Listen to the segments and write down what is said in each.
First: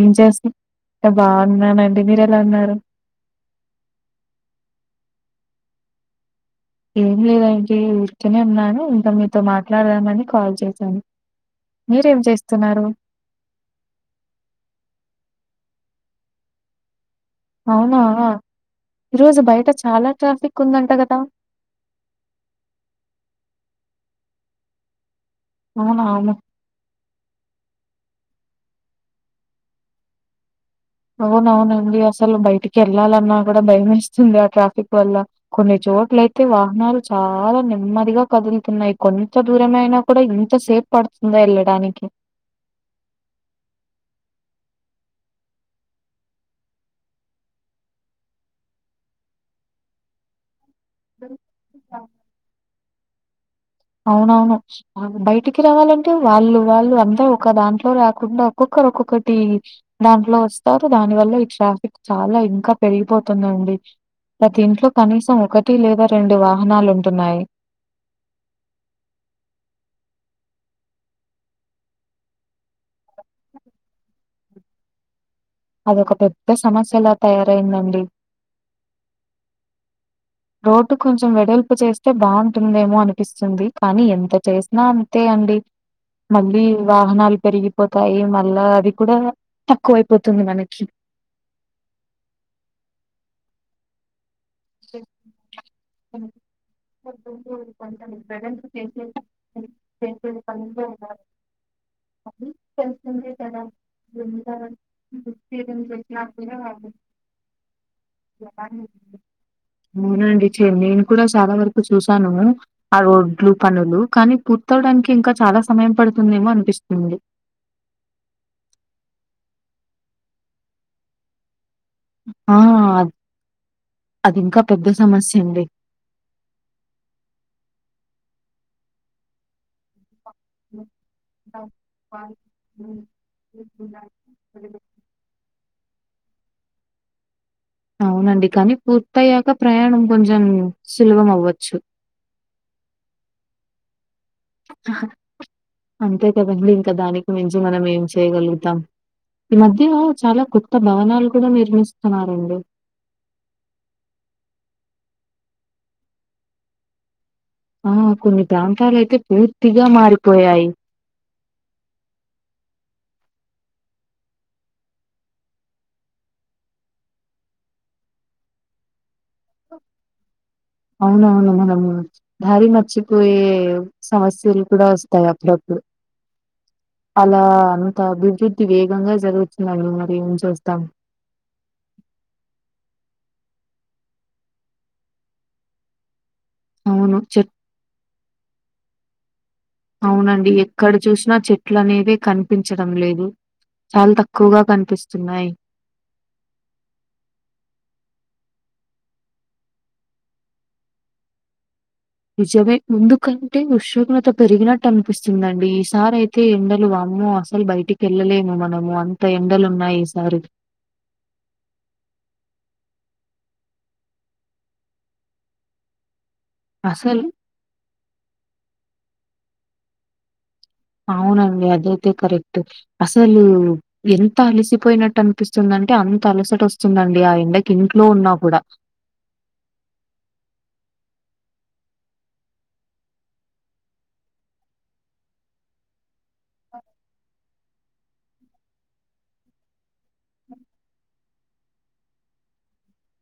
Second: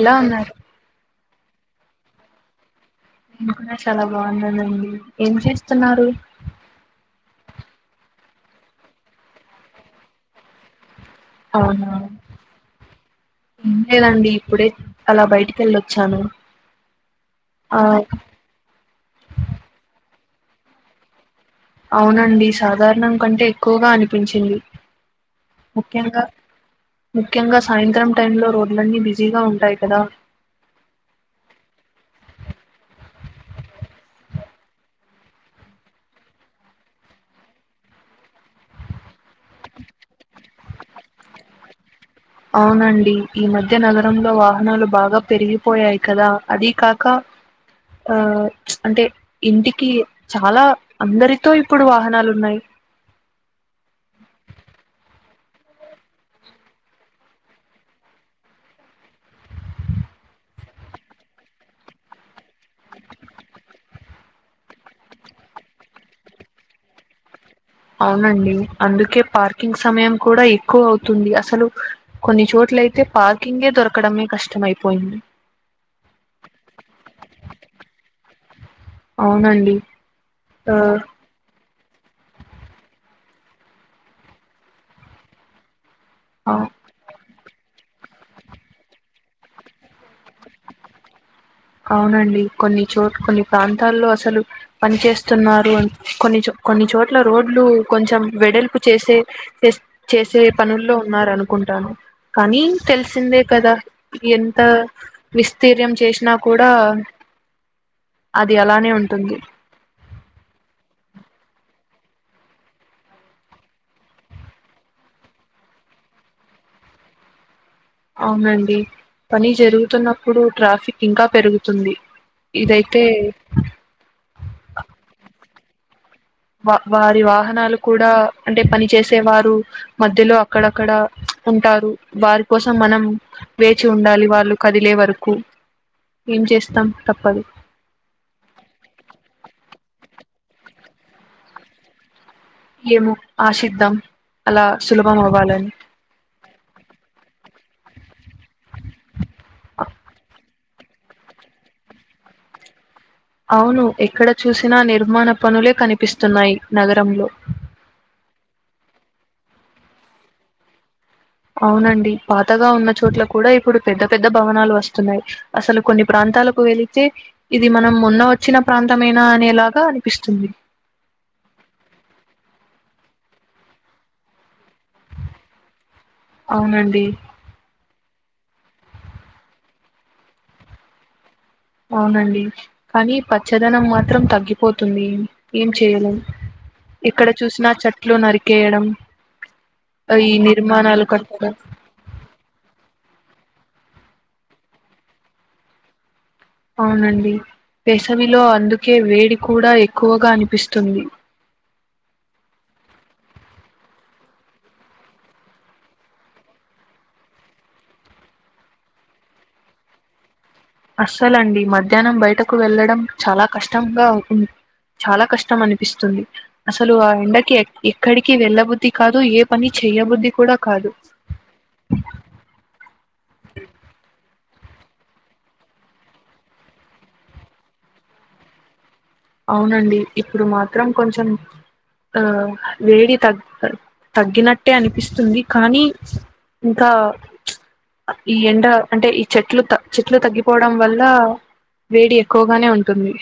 ఏం ఉన్నారు చేస్తనవ్ ఆ బాన్నానండి మీరు ఎలా ఉన్నారు? నేను కూడా చాలా బాగున్ననండి ఏం చేస్తున్నారు. ఏం లేదండి ఊరికెనే ఉన్నాను, ఇంకా మీతో మాట్లాడదామని కాల్ చేశాను. అవునా, మీరేం చేస్తున్నారు లేదండి ఇప్పుడే అలా బయటికి కెళ్ళొచ్చాను అవునా ఈరోజు బయట చాలా ట్రాఫిక్ ఉందంట కదా. అవునండి సాధారణం కంటే ఎక్కువగా అనిపించింది. అవునా ముఖ్యంగా అవును ముఖ్యంగా సాయంత్రం టైంలో రోడ్లన్నీ బిజీగా ఉంటాయి కదా. అవునవునండి అసలు బయటికెళ్ళాలన్నా కూడా భయమేస్తుంది ఆ ట్రాఫిక్ వల్ల కొన్ని చో రోడ్లయితే వాహనాలు చాలా నెమ్మదిగా కదులుతున్నాయి కొన్ని తో దూరమైనా కూడా ఇంత సేపు పడుతుందా ఎళ్ళడానికి అవునండి ఈ మధ్య నగరంలో వాహనాలు బాగా పెరిగిపోయాయి కదా అదీకాక ఆ ప్చ్ అంటే ఇంటికి చాలా అందరితో ఇప్పుడు వాహనాలు ఉన్నాయి. అవునవును బయటికి రావాలంటే వాళ్ళు వాళ్ళు అంత ఒక దాంట్లో రాకుండా ఒక్కొక్క రు ఒక్కొక్కటి దాంట్లో వస్తారు, దాని వల్ల ఈ ట్రాఫిక్ చాలా ఇంకా పెరిగిపోతుందండి. ప్రతి ఇంట్లో కనీసం ఒకటి లేదా రెండు వాహనాలు ఉంటున్నాయి. అవునండి అందుకే పార్కింగ్ సమయం కూడా ఎక్కువ అవుతుంది అసలు కొన్ని చోట్ ట్లయితే పార్కింగే దొరకడమే కష్టమయిపోయింది. అదొక పెద్ద సమస్యలా తయారయిందండి. అవునండి ఆ రోడ్డు కొంచెం వెడల్ లుపు చేస్తే బాగుంటుందేమో అనిపిస్తుంది, కానీ ఎంత చేసినా అంతే అండి. మళ్ళీ అవు- వాహనాలు పెరిగిపోతాయి మళ్ళా అది కూడా తక్కువ అయిపోతుంది మనకి. అవునండి కొన్ని చోట్ కొన్ని ప్రాంతాల్లో అసలు పని చేేస్తున్నారు అన్ కొన్ని కొన్ని చోట్ల రోడ్లు కొంచెం వెడల్పు చేసే చేస్ చేసే పనుల్లో ఉన్నార నుకుంటాను కానీ తెలిసిందే కదా ఎంత ఎక్స్పీరియన్స్ విస్తీర్యం వచ్చినా చేసినా కూడా అది అలానే ఉంటుంది అవునండి చేయన్నేను చాలా వరకు చూసాను ఆ రోడ్లు పనులు కానీ పూర్తవడానికి ఇంకా చాలా సమయం పడుత తుందేమో అనిపిస్తుంది అవునండి పని జరుగుతున్నప్పుడు ట్రాఫిక్ ఇంకా పెరుగు ఆ అది ఇంకా పెద్ద సమస్య అండి వా వారి వాహనాలు కూడా అంటె పని చేేసే వారు మధ్ ధ్యలో అక్కడక్కడ ఉంటారు వారి కోసం మనం వేచి ఉండాలి వాళ్ళు కదిలే వరకు కు ఏం చేస్తాం తప్పదు అవునండి కానీ పూర్తయ్యాక ప్రయాణం కొంచెం సులభం అవ్వచ్చు ఏమొ ఆశిద్దాం అలా సులభం అవ్వాలని అంతే కదండీ. ఇంకా దానికి మంచి మనం ఏం చేయ్యగలుగుతాం ఈ మధ్య చాలా కొ త్త భవనాలు కూడా నిర్మిస్తున్నారండి అవును ఎక్కడ చూసినా నిర్మాణ పనులే కనిపిస్తున్నాయి నగరంలో ఆ కొన్ని ప్రాంతాలు అయితే పూర్తిగా మారిపోయాయి అవునండి పాతగా ఉన్న చోట్ల కూడా ఇప్పుడు పెద్ద పెద్ద భవనాలు వస్తున్నాయి అసలు కొన్ని ప్రాంత ప్రాంతాలకు వెళితే ఇది మనం మొన్న వచ్చిన ప్రాంతమేనా అనేలాగా అనిపిస్తుంది అవునవును మనమ్ దారి మర్చిపోయే సమస్య లు కూడా వస్తాయి అప్పుడప్పుడు అవునండి అలా అభివృద్ధి వేగంగా జరుగుతుందడి మరి ఏం చేస్తాం అవునండి కానీ పచ్చదనం మాత్రం తగ్గిపోతుంది ఏం చేయలేం అవును. ఎక్కడ చెట్ చూసినా చెట్లు నరికేయడం ఈ అవునండి ఎక్కడ నిర్మాణాలు చూసినా కట్టడం చెట్లు అనేదే కనిపించడం లేదు చాలా తక్కువగా కనిపిస్తున్నాయి అవునండి వేసవిలో అందుకే వేడి కూడా ఎక్కువగా అనిపిస్తుంది నిజమే ముందుకంటే ఉష్ణోగ్రత పెరిగినట్టు అనిపిస్తుందండి ఈసారి అయితే ఎండలు వామొ మ్మొ అసలు బయటికి వెళ్ళలేము మనము అంత ఎండలు ఉన్నాయి ఈసారి అస్సల అండి మధ్యాహ్నం బయటకు వెళ్ళడం చాలా కష్టంగా ఉంది చాలా కష్టం అనిపిస్తుంది అస్సలు ఆ అసలు ఎండకి ఎక్కడికి వెళ్ళబుధ్ధి కాదు ఏ పని చెయ్యబుద్ధి కూడా కాదు అవునండి అదైతే కరెక్ట్ అసలు ఎంత ంత అలిసిపోయినట్టు అనిపిస్తుందింటె అంత అలసట వస్తుందండి ఆ ఎండకి ఇంట్లో ఉన్నా కూడా అవునండి ఇప్పుడు మాత్రం కొంచెం ఆ వేడి తగ్ తగ్గినట్టే అనిపిస్తుంది కానీ ఇంకా ప్చ్ ఈ ఎండ అంటె ఈ చెట్లు త చెట్లు తగ్గిపోవడం వల్లా వేడి ఎక్కువగానే ఉంటుంది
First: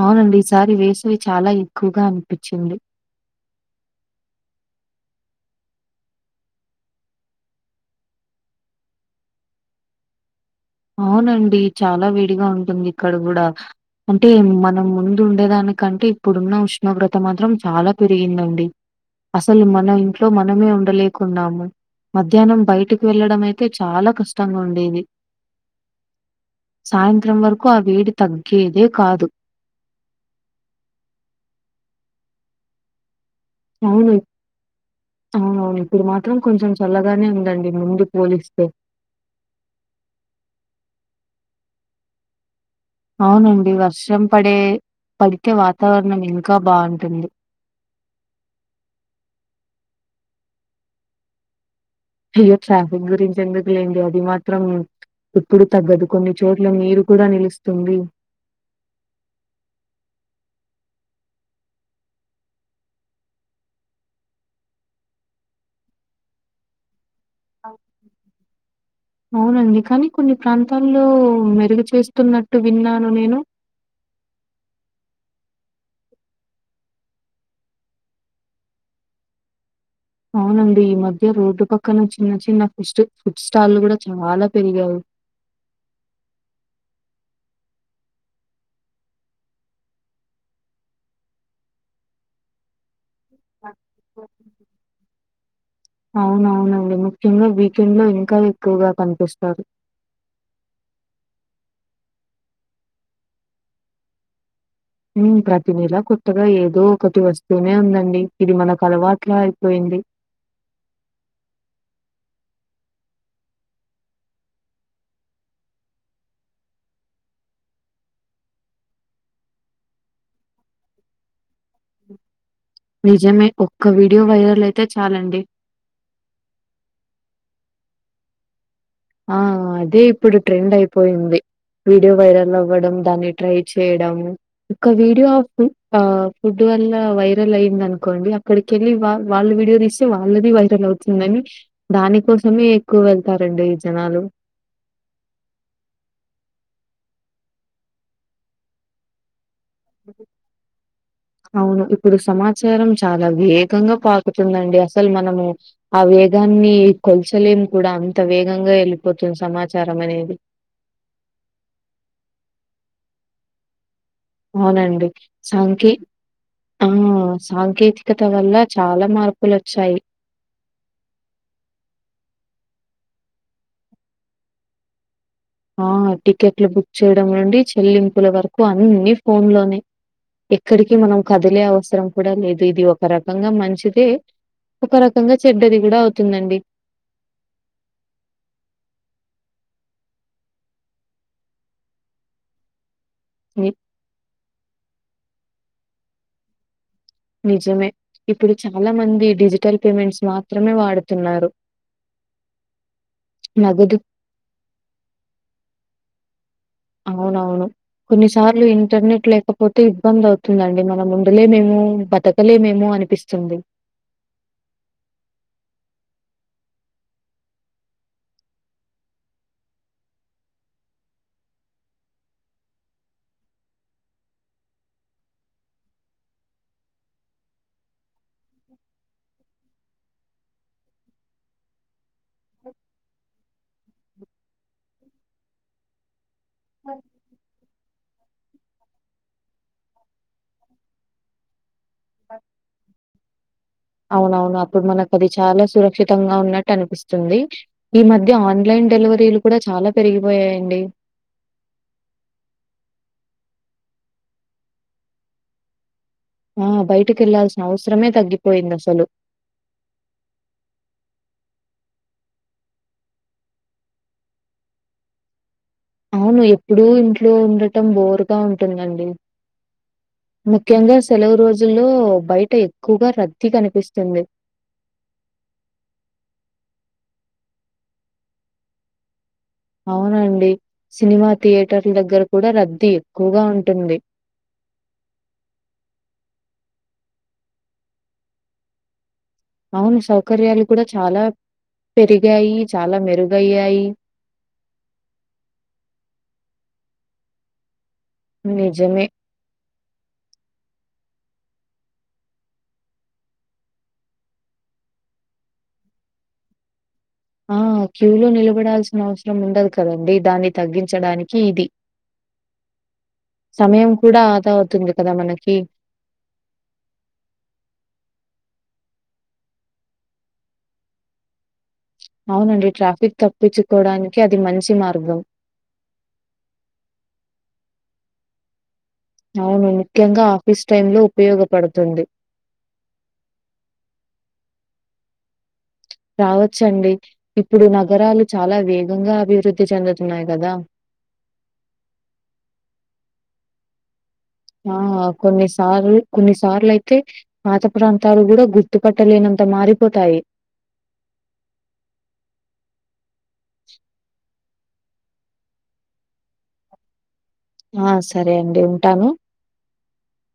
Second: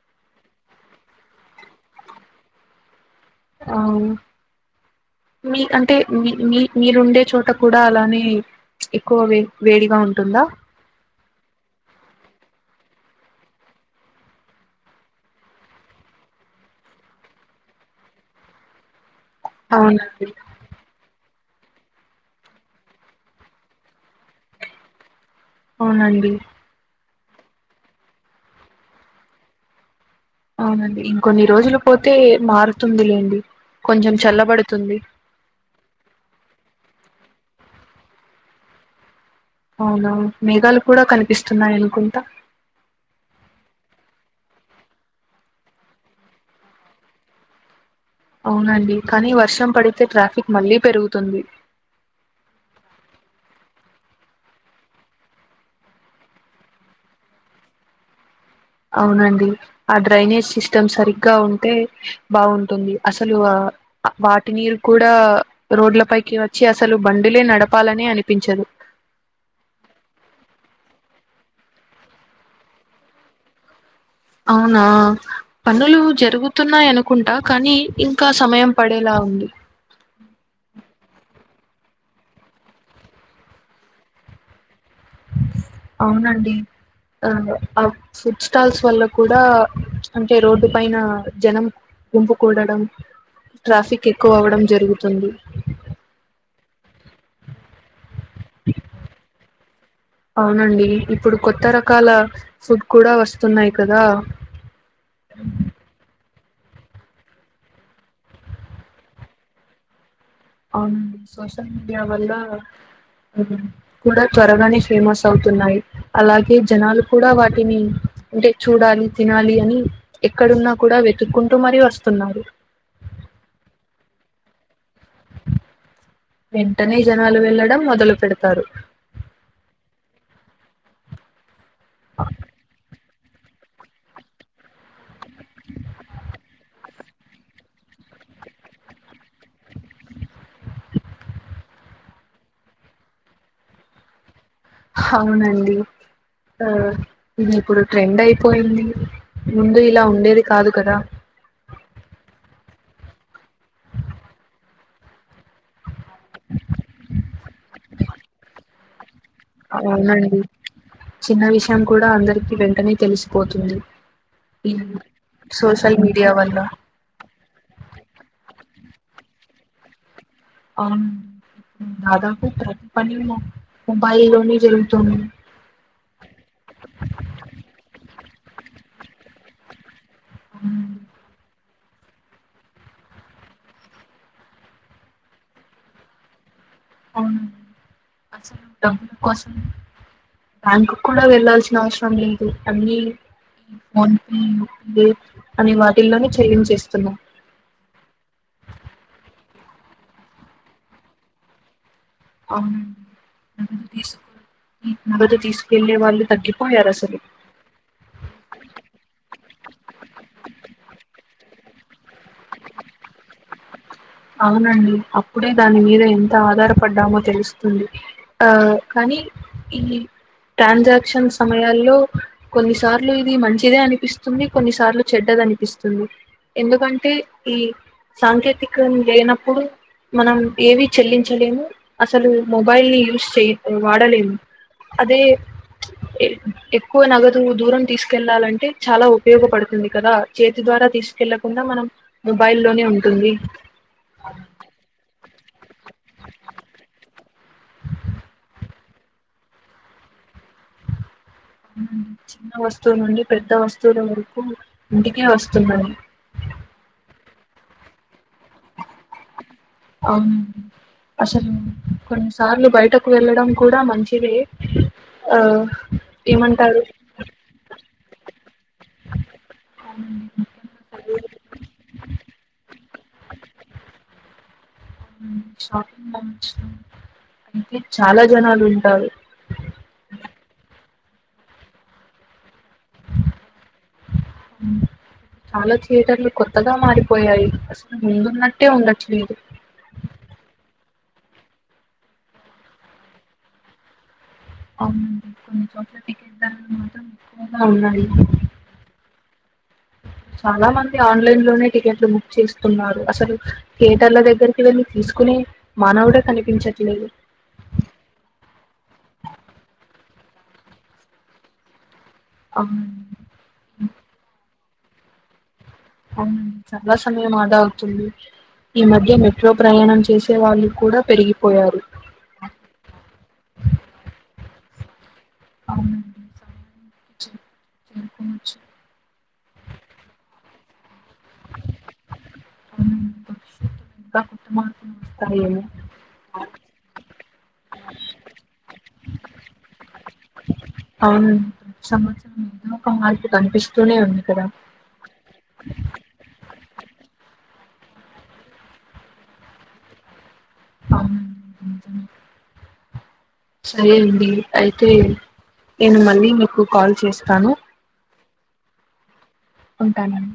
అవునండి ఈసారి వేసవి చాలా ఎక్కువగా అనిపిచింది అవును మీ అంటే మీ మీ మీరుండే చోట కూడా అలానే ఎక్కువ వే వేడిగా ఉంటుందా అవునండి చాలా వేడిగా ఉంటుంది ఇక్కడ కూడా అంటే మనం ముందు ఉండేదానికంటే ఇప్పుడున్న ఉష్ణోగ్రత మాత్రం చాలా పెరిగిందండి అసలు మన అవునండి ఇంట్లో మనమే ఉండలేకు న్నాము మధ్యాహ్నం బయటకు వెళ్ళడం అయితే చాలా కష్టంగా ఉండేది అవునండి సాయంత్రం వరకు ఆ వేడి తగ్గేదే కాదు అవునండి ఇంకొన్ని రోజులు పోతే మారుతుంది లేండి అవును అవునవును ఇప్పుడు మాత్రం కొంచెం చల్లగానే ఉందండి ముందు పోలిస్తే అవునా మేఘాలు కూడా కనిపిస్తున్నాయనుకుంటా అవునండి వర్షం పడే పడితేే వాతావరణం ఇంకా బాంటుంది అవునండి కానీ వర్షం పడితే ట్రాఫిక్ మళ్ళీ పెరుగుతుంది అయ్యో ట్రాఫిక్ గురించి ఎందుకు లేండి అది మాత్రం ఇప్పుడు తగ్గదు కొన్ని చోట్ల నీరు కూడా నిలుస్తుంది అవునండి ఆ డ్రైనేజ్ సిస్టమ్ సరిగ్గా ఉంటే బాగుంటుంది అసలు ఆ వాటి నీరు కూడా రోడ్ల పైకి వచ్చి అసలు బండిలే నడపాలని అనిపించదు అవునండి కానీ కొన్ని ప్రాంతాల్లో మెరుగు చేస్తున్నట్టు విన్నాను నేను [inaudible] అవునా పనులు జరుగుతున్నాయనుకుంటా కానీ ఇంకా సమయం పడేలా ఉంది అవునండి ఈ మధ్య రోడ్డు పక్కన చిన్న చిన్న ఫుడ్స్ట ఫుడ్ స్టాల్ కూడా చాలా పెరిగాయి అవునండి ఆ ఆ ఫుడ్ స్టాల్స్ వల్ల కూడా అంటే రోడ్డు పైన జనం గుంపుకూడడం ట్రాఫిక్ ఎక్కువ అవ్వడం జరుగుతుంది అవునండి ముఖ్యంగా వీకెండ్ లోనే అవునండి ఇప్పుడు కొత్త రక్ కాల ఫుడ్ కూడా వస్తున్నాయి కదా ఉ ప్రతి నెల కొ త్తగా ఏదో ఒకటి వస్తూనే ఉందండి ఇది మనకు అలవాట్లా అయిపోయింది అవునండి సోషల్ మీడియా వల్ల కూడా త్వరగానే ఫేమస్ అవుతున్నాయి అలాగే జనాలు కూడా వాటిని అంటే చూడాలి తినాలి అని ఎక్కడున్నా కూడా వెతుక్కుంటూ మరీ వస్తున్నారు నిజమే ఒక్క వీడియో వైరల్ అయి వెంటనే జనాలు వెళ్ళడం మొదలు పెడతారు ఆ అదే ఇప్పుడు ట్రెండ్ అయిపోయింది వీడియో వైరల్ అవ్వడం దాన్ని ట్రై చేయడం ఒక వీడియో ఫు ఫుడ్ వల్ల వైరల్ అయింది అనుకోండి అక్కడికెళ్ళి వా వాళ్ళ వీడియో తీస్తే వాళ్ళది వైరల్ అవుతుందని దాని కోసమే ఎక్కువ వెళ్తారండి జనాలు అవునండి ఆ ఇది ఇప్పుడు ట్రెండ్ అయిపోయింది ముందు ఇలా ఉండేది కాదు కదా చారం చాలా వేగంగా పాకుతుందండి అసలు మనము ఆ వేగాన్ని కొల్చలే కూడా అంత వేగంగా వెల్ అవునండి చిన్న విషయం కూడా అందరికి వెంటనే తెలిసిపోతుంది ఈ అవునండి, సాంకే సోషల్ మీడియా వల్ల ఆ సాంకేతికత వల్ల చాలా మార్పులొచ్చాయి అవును దాదాపు ప్రతి పని మొబైల్ లోనే జరుగుతుంది. ఆ టికెట్లు బుక్ చేయడం నుండి చెల్లింపుల వరకు అన్ని ఫోన్ లోనే ఎక్కడికి అవునండి, మనం కదిలే అవస్ సరం కూడా లేదు ఇది ఒక రకంగా మంచిదే, ఒక రకంగా చెడ్డది కూడా అవుతుందండి. అవునా అసలు డబ్బుల కోసం బ్యాంకు క్కూడా వెళ్లాల్సిన అవసరం లేదు అన్ని ని అని వాటిల్లోనే చేయించేస్తున్నాం. నిజమే ఇప్పుడు చాలా మంది డిజిటల్ పేమెంట్స్ మాత్రమే వాడుతున్నారు. అవునండి నగదు తీస్కో నగదు తీసుకెళ్ళే వాళ్లే తగ్గి అవునవును కొన్నిసార్లు ఇంటర్నెట్ లేకపోతే ఇబ్బంది అవుతుందండి మనముండలే మేమో మో బతకలేమేమో అనిపిస్తుంది. అవునండి అప్పుడే దాని మీద ఎంత ఆధారపడ్డామో తెలుస్తుంది ఆ కానీ నీ ఈ ట్రాన్సాక్షన్ సమయాల్లో కొన్నిసార్లు ఇది మంచిదే అనిపిస్తుంది కొన్నిసార్లు చెడ్డ అనిపిస్తుంది ఎందుకంటే ఈ సాంకేతికం లేనప్పుడు మనం ఏవి చెల్లించలేము అసలు మొబైల్ ని యూస్ చెయ్ వాడలేము అదే ఎ ఎక్కువ నగదు దూరం తీసుకెళ్ళాలంటే చాలా ఉపయోగపడుతుంది కదా చేతి దో ద్వారా తీసుకెళ్ళకుండా మనం మొబైల్ లోనే ఉంటుంది. అవునవును అప్పుడు మనకు అది చాలా సురక్షితంగా ఉన్నట్టు అనిపిస్తుంది ఈ మధ్య ఆన్ న్లైన్ డెలివరీలు కూడా చాలా పెరిగిపోయాయండి. చిన్న వస్తువుల నుండి పెద్ద వస్తువుల వరకు ఇంటికే వస్తున్నాయి. ఆ బయటికి వెళ్లాల్సిన అవసరమే తగ్గిపోయింది అసలు అవునండి అసలు కొన్ని సార్లు బయటకు వెళ్ళడం కూడా మంచివే ఆ అవును ఏమంటారు ఎప్పుడూ ఇంట్లో ఉండటం బోరుగా ఉంటుందండి. ముఖ్యంగా అవునండి, సెలవు రోజుల్లో బయట ఎక్కువగా రద్దీ కనిపిస్తుంది. చాలా జనాలు ఉంటారు. అవునండి సినిమా థియేటర్ల దగ్గర కూడా రద్ చాలా థియేటర్లు కొన్ త్తగా మారిపోయాయి అసలు ముందున్నట్టే ఉండట్లేదు. అవును సౌకర్యాలు కూడా చాలా పెరిగాయి చాలా మెరుగయ్యాయి. అవునండి కొన్ని చోట్ల టికెట్ ధరలు మాత్రం ఎక్కువగా ఉన్నాయి. నిజమే చాలా మంది ఆన్లైన్ లోనే టికెట్లు బుక్ చేస్తున్నారు అసలు థియేటర్ల దగ్గరికి వెళ్ళి తీస్ కొనే మానవుడే కనిపించట్లేదు. ఆ క్యూ లో నిలబడాల్సిన అవసరం ఉండదు కదండి దాన్ని తగ్గించడానికి ఇది అవునండి. సమయం కూడా ఆదా అవుతుంది కదా మనకి అవునండి చాలా సమయం ఆదా అవుతుంది. ఈ మధ్య మెట్రో ప్రయాణం చేసే వాళ్ళు కూడా పెరిగిపోయారు అవునండి ట్రాఫిక్ తప్పించుకోవడానికి అది మంచి మార్గం అవునండి చేరుకోవచ్చు అవును ముఖ్యంగా ఆఫీస్ టైమ్ లో ఉపయోగపడుతుంది మా రావచ్చండి ఇప్పుడు నగరాలు చాలా వేగంగా అభివృద్ధి చెందుతున్నాయి కదా అవునుండి ప్రతి సంవత్సరం ఏదో ఒక మార్పు కనిపిస్తూనే ఉంది కదా! ఆ కొన్ని స సార్లు కొన్నిసార్లు అయితే పాత ప్రాంతాలు కూడా గుర్తుపట్టలేనంత మారిపోతాయి అ సరే అండి అయితే నేను మళ్ళీ మీకు కాల్ చేసాను ఆ సరే అండి ఉంటాను ఉంటానండి